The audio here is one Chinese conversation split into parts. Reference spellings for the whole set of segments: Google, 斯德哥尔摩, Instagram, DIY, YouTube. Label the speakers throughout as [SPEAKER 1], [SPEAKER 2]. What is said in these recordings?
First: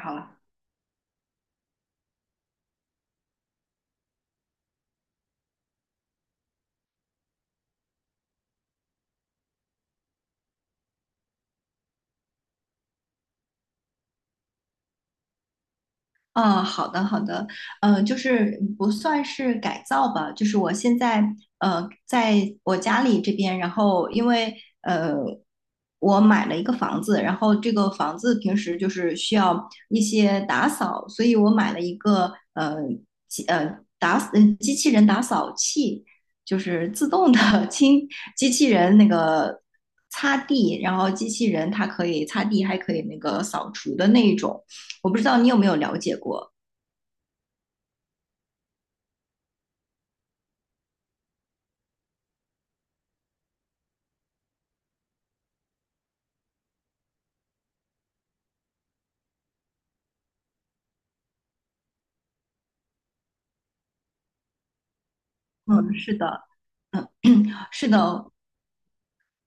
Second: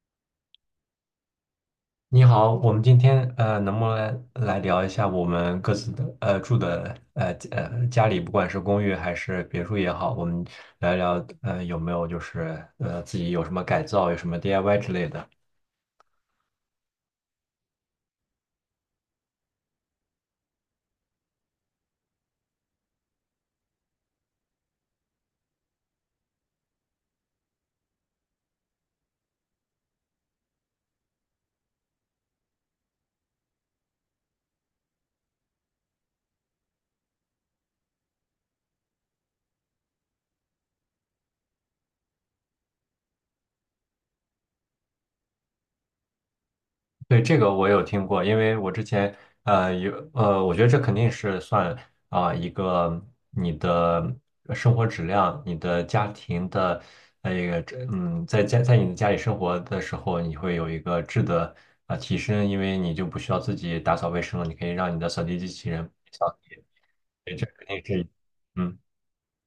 [SPEAKER 1] 好了。
[SPEAKER 2] 你好，我们今天能不能来聊一下我们各自的住的家里，不管是公寓还是别墅也好，我们聊一聊有没有就是自己有什么改造，有什么 DIY 之类的。
[SPEAKER 1] 啊，好的好的。就是不算是改造吧，就是我现在在我家里这边，然后因为呃我买了一个房子。然后这个房子平时就是需要一些打扫，所以我买了一个机器人打扫器，就是自动的 机器人那个擦地。然后机器人它可以擦地，还可以那个扫除的那一种。我不知道你有没有了解过？
[SPEAKER 2] 对，这个我有听过，因为我之前呃有呃，我觉得这肯定是算一个你的生活质量、你的家庭的一个在你的家里生活的时候，你会有一个质的提升，因为你就不需要自己打扫卫生了，你可以让你的扫地机器人
[SPEAKER 1] 嗯，是
[SPEAKER 2] 扫
[SPEAKER 1] 的。
[SPEAKER 2] 地，对，这肯定
[SPEAKER 1] 是
[SPEAKER 2] 是
[SPEAKER 1] 的。
[SPEAKER 2] 嗯。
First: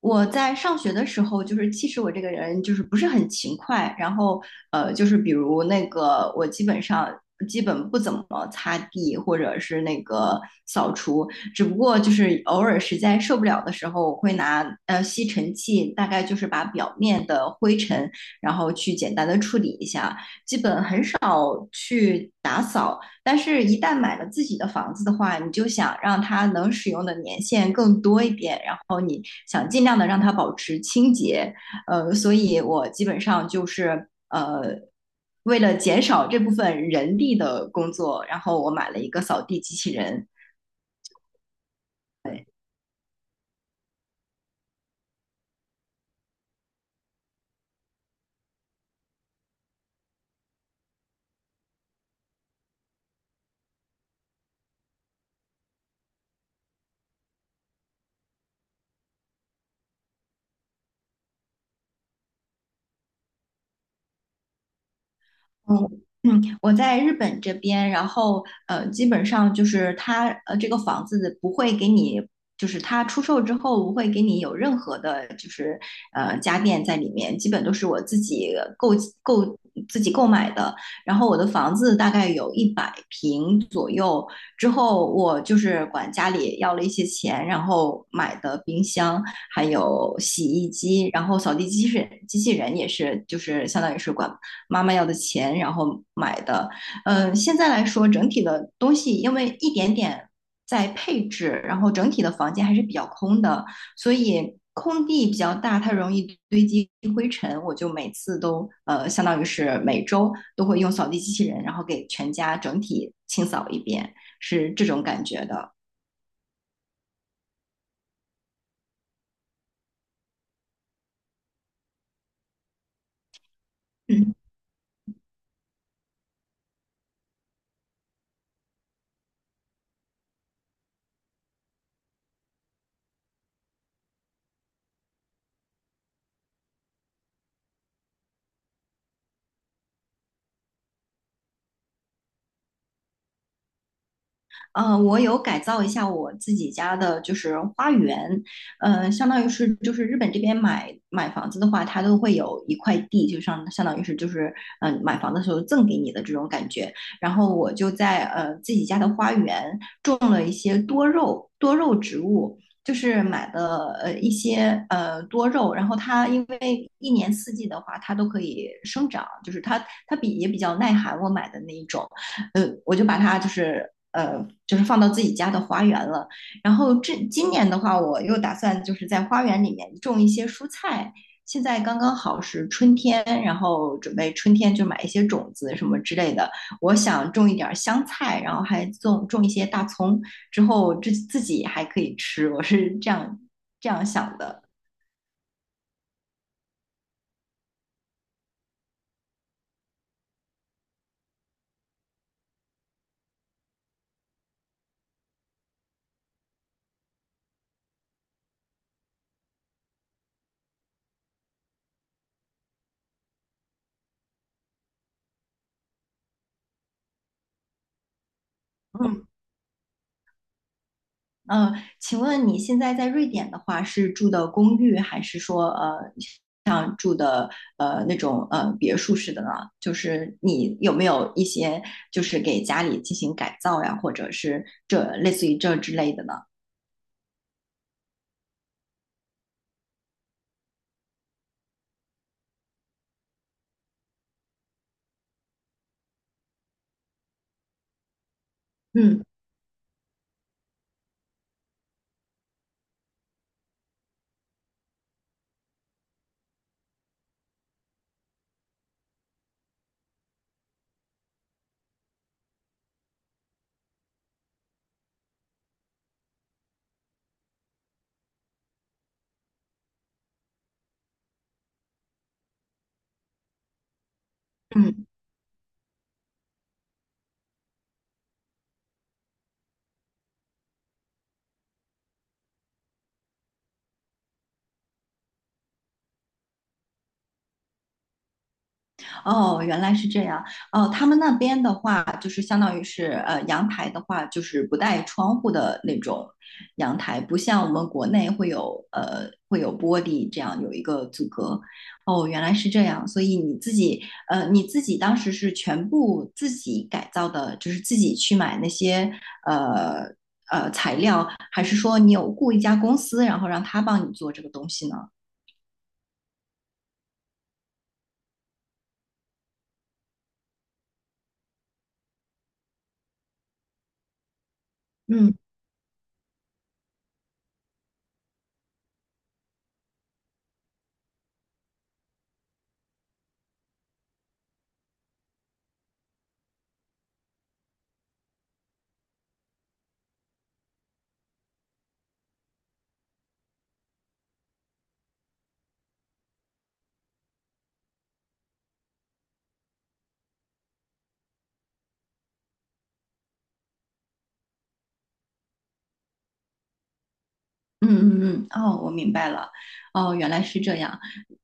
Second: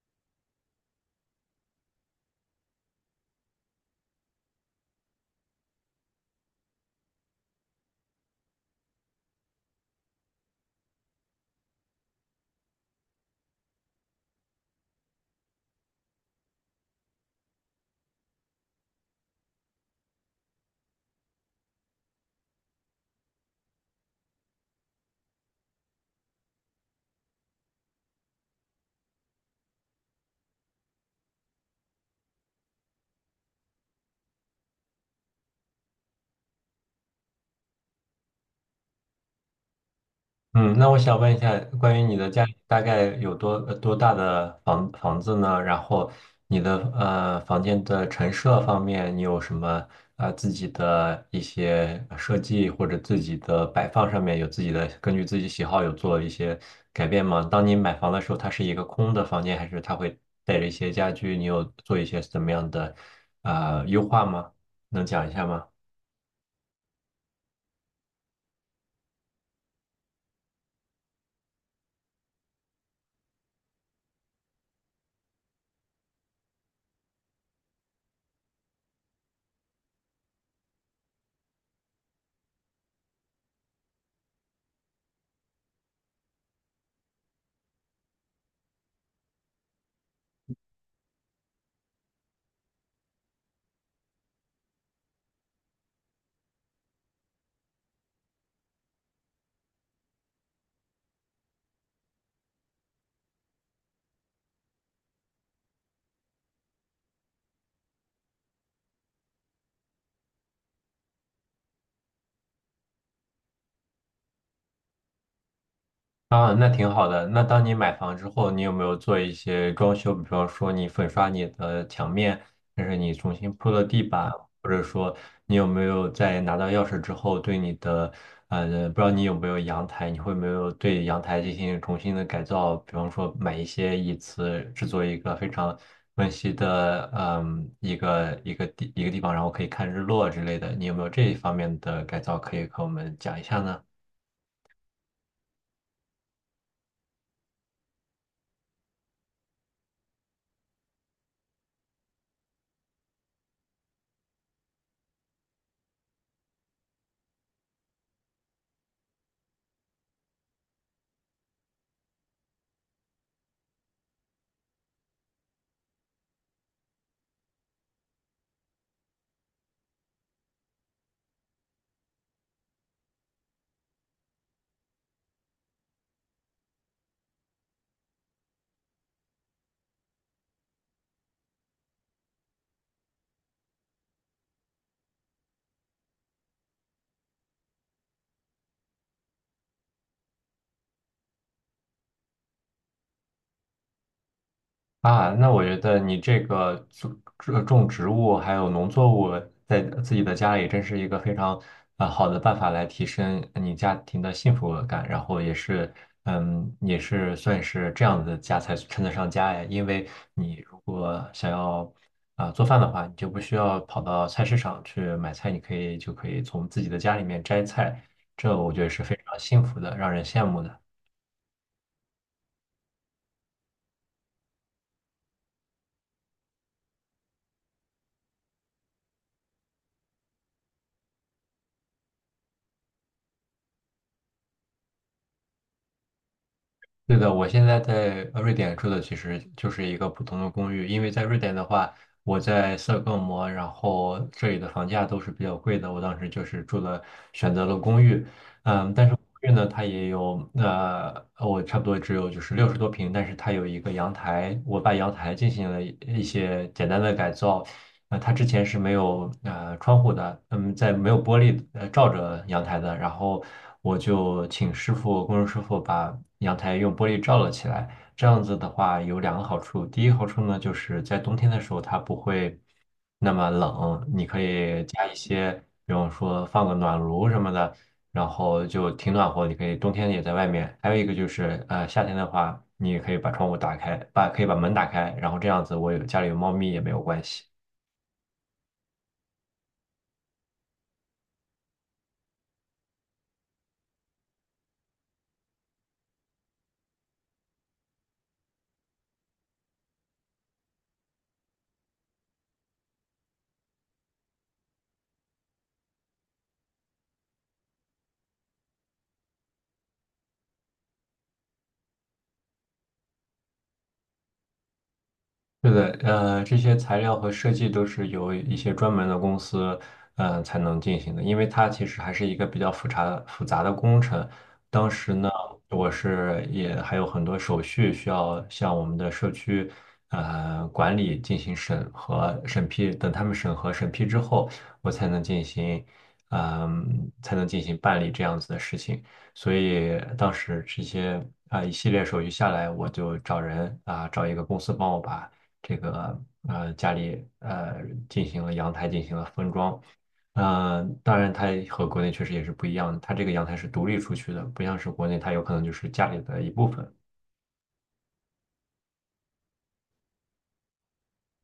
[SPEAKER 1] 我在上学的时候，就是其实我这个人就是不是很勤快，然后就是比如那个我基本不怎么擦地或者是那个扫除。只不过就是偶尔实在受不了的时候，我会拿吸尘器，大概就是把表面的灰尘，然后去简单的处理一下，基本很少去打扫。但是，一旦买了自己的房子的话，你就想让它能使用的年限更多一点，想尽量的让它保持清洁。所以我基本上就是为了减少这部分人力的工作，然后我买了一个扫地机器人。
[SPEAKER 2] 嗯，那我想问一下，关于你的家里大概有多多大的房子呢？然后你的房间的陈设方面，你有什么自己的一些设计或者自己的摆放上面有自己的根据自己喜好有做一些改变吗？当你买房的时候，它是一个空的房间，还是它会带着一些家具？你有做一些怎么样的优化吗？能讲一下吗？
[SPEAKER 1] 嗯嗯。我在日本这边，然后基本上就是他这个房子不会给你，就是他出售之后不会给你有任何的，就是家电在里面，基本都是我购自己购买的。然后我的房子大概有100平左右。之后我就是管家里要了一些钱，然后买的冰箱，还有洗衣机，然后扫地机器人也是，就是相当于是管妈妈要的钱，然后买的。现在来说，整体的东西因为一点点在配置，然后整体的房间还是比较空的，所以空地比较大，它容易堆积灰尘。我就每次都相当于是每周都会用扫地机器人，然后给全家整体清扫一遍，是这种感觉的。
[SPEAKER 2] 啊，那挺好的。那当你买房之后，你有没有做一些装修？比方说，你粉刷你的墙面，还是你重新铺了地板，
[SPEAKER 1] 嗯。
[SPEAKER 2] 或者说你有没有在拿到钥匙之后，对你的不知道你有没有阳台，你会没有对阳台进行重新的改造？比方说，买一些椅子，制作一个非常温馨的一个一个地方，然后可以看日落之类的。你有没有这一方面的改造可以和我们讲一下呢？
[SPEAKER 1] 我有改造一下我自己家的，就是花园。相当于是就是日本这边买房子的话，它都会有一块地，就相当于是就是买房的时候赠给你的这种感觉。然后我就在自己家的花园，些多肉植物，就是买的一些多肉，然后它因为一年四季的话，它都可以生长，就是它也比较耐寒。我买的那一种，我就把它就是放到自己家的花园了。然后今年的话，我又打算就是在花园里面种一些蔬菜。现在刚刚好是春天，然后准备春天就买一些种子什么之类的。我想种一点儿香菜，然后还种一些大葱，之后自己还可以吃。我是这样想的。
[SPEAKER 2] 啊，那我觉得你这个种种植物还有农作物在自己的家里，真是一个非常好的办法来提升你家庭的幸福感，然后也是嗯，也是算是这样的家才称得上家呀。因为你如果想要做饭的话，你就不需要跑到菜市场去买菜，你就可以从自己的家里面摘菜，这我觉得是非
[SPEAKER 1] 嗯
[SPEAKER 2] 常幸福的，让人羡慕的。
[SPEAKER 1] 嗯。请问你现在在瑞典的话，是住的公寓，还是说像住的那种别墅式的呢？就是你有没有一些就是给家里进行改造呀，或者是这类似于这之类的呢？
[SPEAKER 2] 对的，我现在在瑞典住的其实就是一个普通的公寓，因为在瑞典的话，我在斯德哥尔摩，然后这里的房价都是比较贵的，我当时就是住了选择了公寓，嗯，但是公
[SPEAKER 1] 嗯
[SPEAKER 2] 寓呢，它也有我差不多只有就是六十多平，但是它有一个阳台，我把阳台进行了一些简单的改造，呃，它之前是没有窗户的，嗯，在没有玻璃罩着阳台的。然后我就请师傅，工人师傅把阳台用玻璃罩了起来。这样子的话有两个好处，第一个好处呢，就是在冬天的时候它不会那么冷，你可以加
[SPEAKER 1] 嗯。
[SPEAKER 2] 一些，比方说放个暖炉什么的，然后就挺暖和，你可以冬天也在外面。还有一个就是，呃，夏天的话，你也可以把窗户打开，可以把门打开，然后这样子我有家里有猫咪也没有关系。
[SPEAKER 1] 哦，原来是这样。哦，他们那边的话，就是相当于是阳台的话，就是不带窗户的那种阳台，不像我们国内会有玻璃这样有一个阻隔。哦，原来是这样。所以你自己当时是全部自己改造的，就是自己去买那些呃材料，还是说你有雇一家公司，然后让他帮你做这个东西呢？
[SPEAKER 2] 是的，呃，这些材料和设计都是由一些专门的公司，嗯，才能进行的，因为它其实还是一个比较复杂的工程。当时呢，
[SPEAKER 1] 嗯。
[SPEAKER 2] 我是也还有很多手续需要向我们的社区，呃，管理进行审核、审批。等他们审核、审批之后，我才能进行，才能进行办理这样子的事情。所以当时这些一系列手续下来，我就找人找一个公司帮我把。这个家里进行了封装。呃，当然，它和国内确实也是不一样的。它这个阳台是独立出去的，不像是国内，它有可能就是家里的一部分。
[SPEAKER 1] 嗯嗯嗯。哦，我明白了。哦，原来是这样。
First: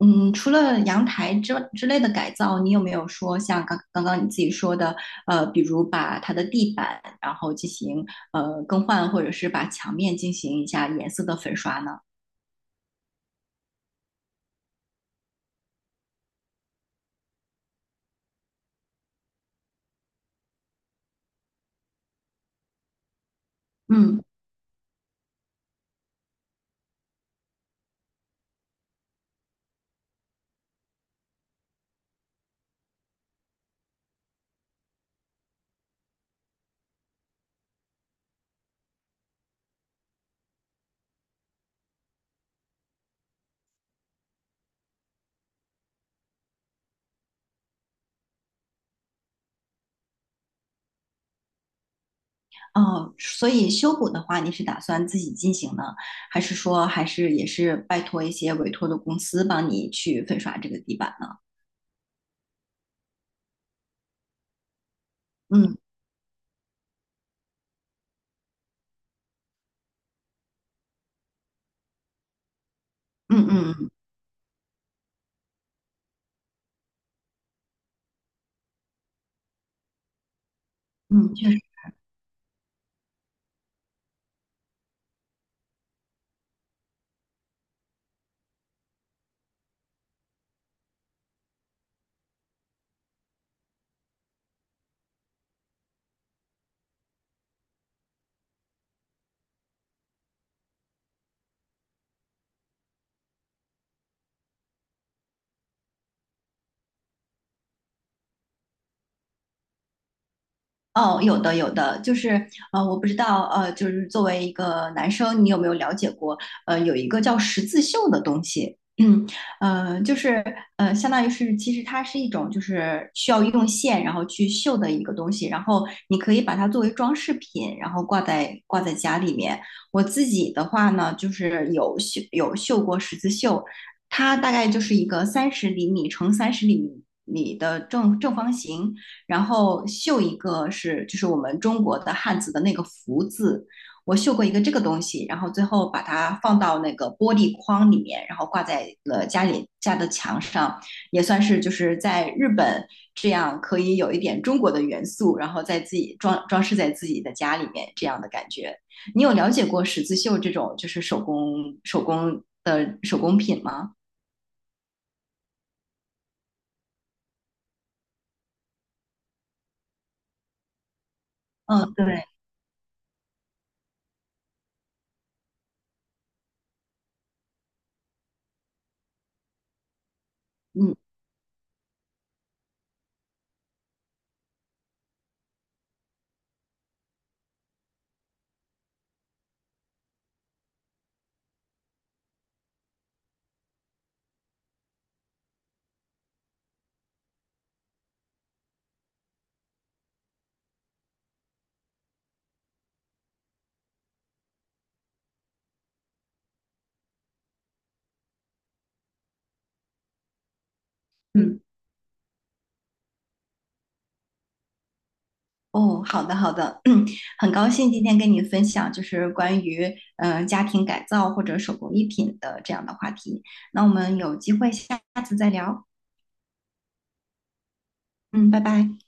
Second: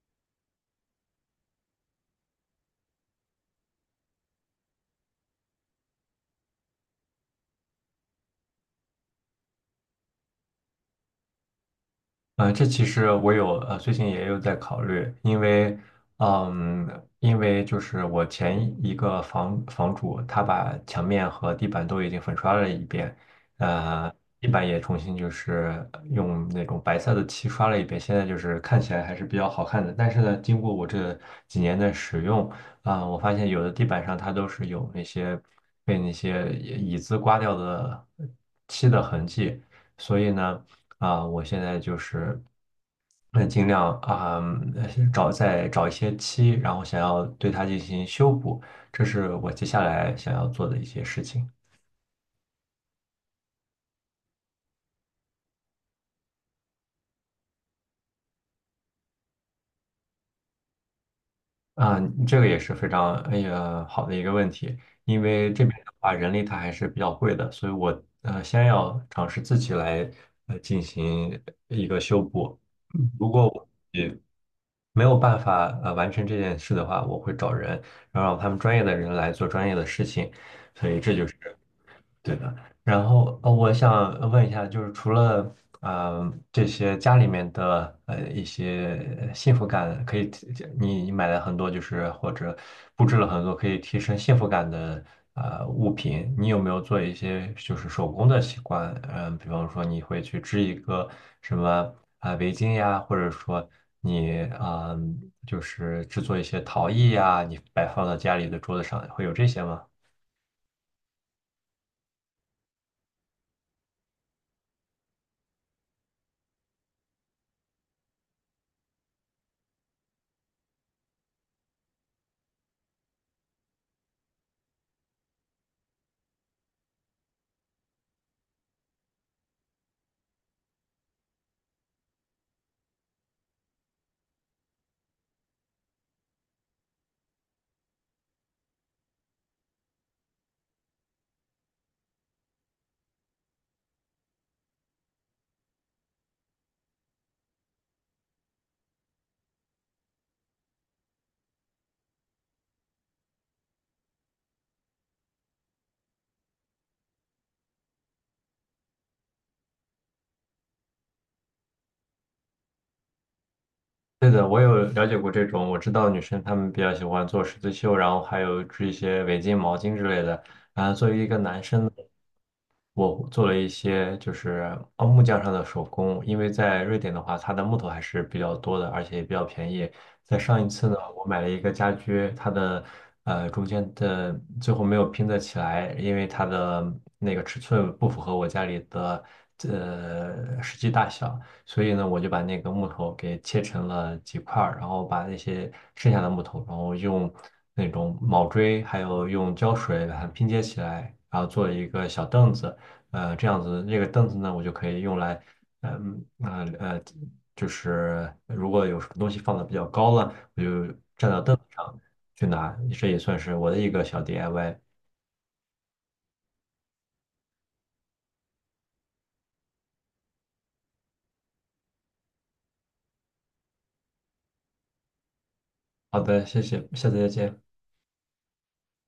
[SPEAKER 1] 嗯，除了阳台之类的改造，你有没有说像刚刚你自己说的，比如把它的地板然后进行更换，或者是把墙面进行一下颜色的粉刷呢？
[SPEAKER 2] 呃，这其实我有最近也有在考虑，因为，嗯，因为就是我前一个房主，他把墙面和地板都已经粉刷了一遍，呃，
[SPEAKER 1] 嗯。
[SPEAKER 2] 地板也重新就是用那种白色的漆刷了一遍，现在就是看起来还是比较好看的。但是呢，经过我这几年的使用，我发现有的地板上它都是有那些被那些椅子刮掉的漆的痕迹，所以呢。啊，我现在就是，那尽量呃再找一些漆，然后想要对它进行修补，这是我接下来想要做的一些事情。
[SPEAKER 1] 哦，所以修补的话，你是打算自己进行呢，还是说还是也是拜托一些委托的公司帮你去粉刷这个地板呢？
[SPEAKER 2] 啊，这个也是非常哎呀好的一个问题，因为这边
[SPEAKER 1] 嗯
[SPEAKER 2] 的话人力它还是比较贵的，所以我先要尝试自己来进行一个修补。嗯，如果
[SPEAKER 1] 嗯
[SPEAKER 2] 我
[SPEAKER 1] 嗯嗯，
[SPEAKER 2] 没有办法完成这件事的话，我会找人，然后让他们专业的人来做专业的事情。所以这就
[SPEAKER 1] 嗯，
[SPEAKER 2] 是。
[SPEAKER 1] 确实。
[SPEAKER 2] 对的，然后呃，我想问一下，就是除了这些家里面的一些幸福感，可以提你买了很多，就是或者布置了很多可以提升幸福感的物品，你有没有做一些就是手工的习惯？嗯、比方说你会去织一个什么围巾呀，或者说你就是制作一些陶艺呀，你摆放到家里的桌子上，会有这些吗？
[SPEAKER 1] 哦，有的有的，就是我不知道就是作为一个男生，你有没有了解过？有一个叫十字绣的东西。嗯，就是相当于是其实它是一种就是需要用线然后去绣的一个东西，然后你可以把它作为装饰品，然后挂在家里面。我自己的话呢，就是有绣过十字绣。它大概就是一个三十厘米乘三十厘米的正方形。然后绣一个是就是我们中国的汉字的那个福字，我绣过一个这个东西，然后最后把它放到那个玻璃框里面，然后挂在了家里家的墙上，也算是就是在日本这样可以有一点中国的元素，然后在自己装饰在自己的家里面这样的感觉。你有了解过十字绣这种就是手工的手工品吗？
[SPEAKER 2] 对的，我有了解过这种，我知道女生她们比较喜欢做十字绣，然后还有织一些围巾、毛巾之类的。啊，作为一个男生。
[SPEAKER 1] 嗯，对。
[SPEAKER 2] 我做了一些就是木匠上的手工，因为在瑞典的话，它的木头还是比较多的，而且也比较便宜。在上一次呢，
[SPEAKER 1] 嗯
[SPEAKER 2] 我买了一个家居，它的中间的最后没有拼得起来，因为它的那个尺寸不符合我家里的实际大小，所以呢，我就把那个木头给切成了几块儿，然后把那些剩下的木头，然后用那种铆锥还有用胶水把它拼接起来，然后做了一个小凳子。呃，这样子，那个凳子呢，我就可以用来，嗯啊呃呃就是如果有什么东西放的比较高了，我就站到凳
[SPEAKER 1] 嗯。
[SPEAKER 2] 子上去拿，这也算是我的一个小 DIY。
[SPEAKER 1] 哦，好的好的。嗯，很高兴今天跟你分享，就是关于家庭改造或者手工艺品的这样的话题。那我们有机会下次再聊。
[SPEAKER 2] 好的，谢谢，下次再见。
[SPEAKER 1] 嗯，拜拜。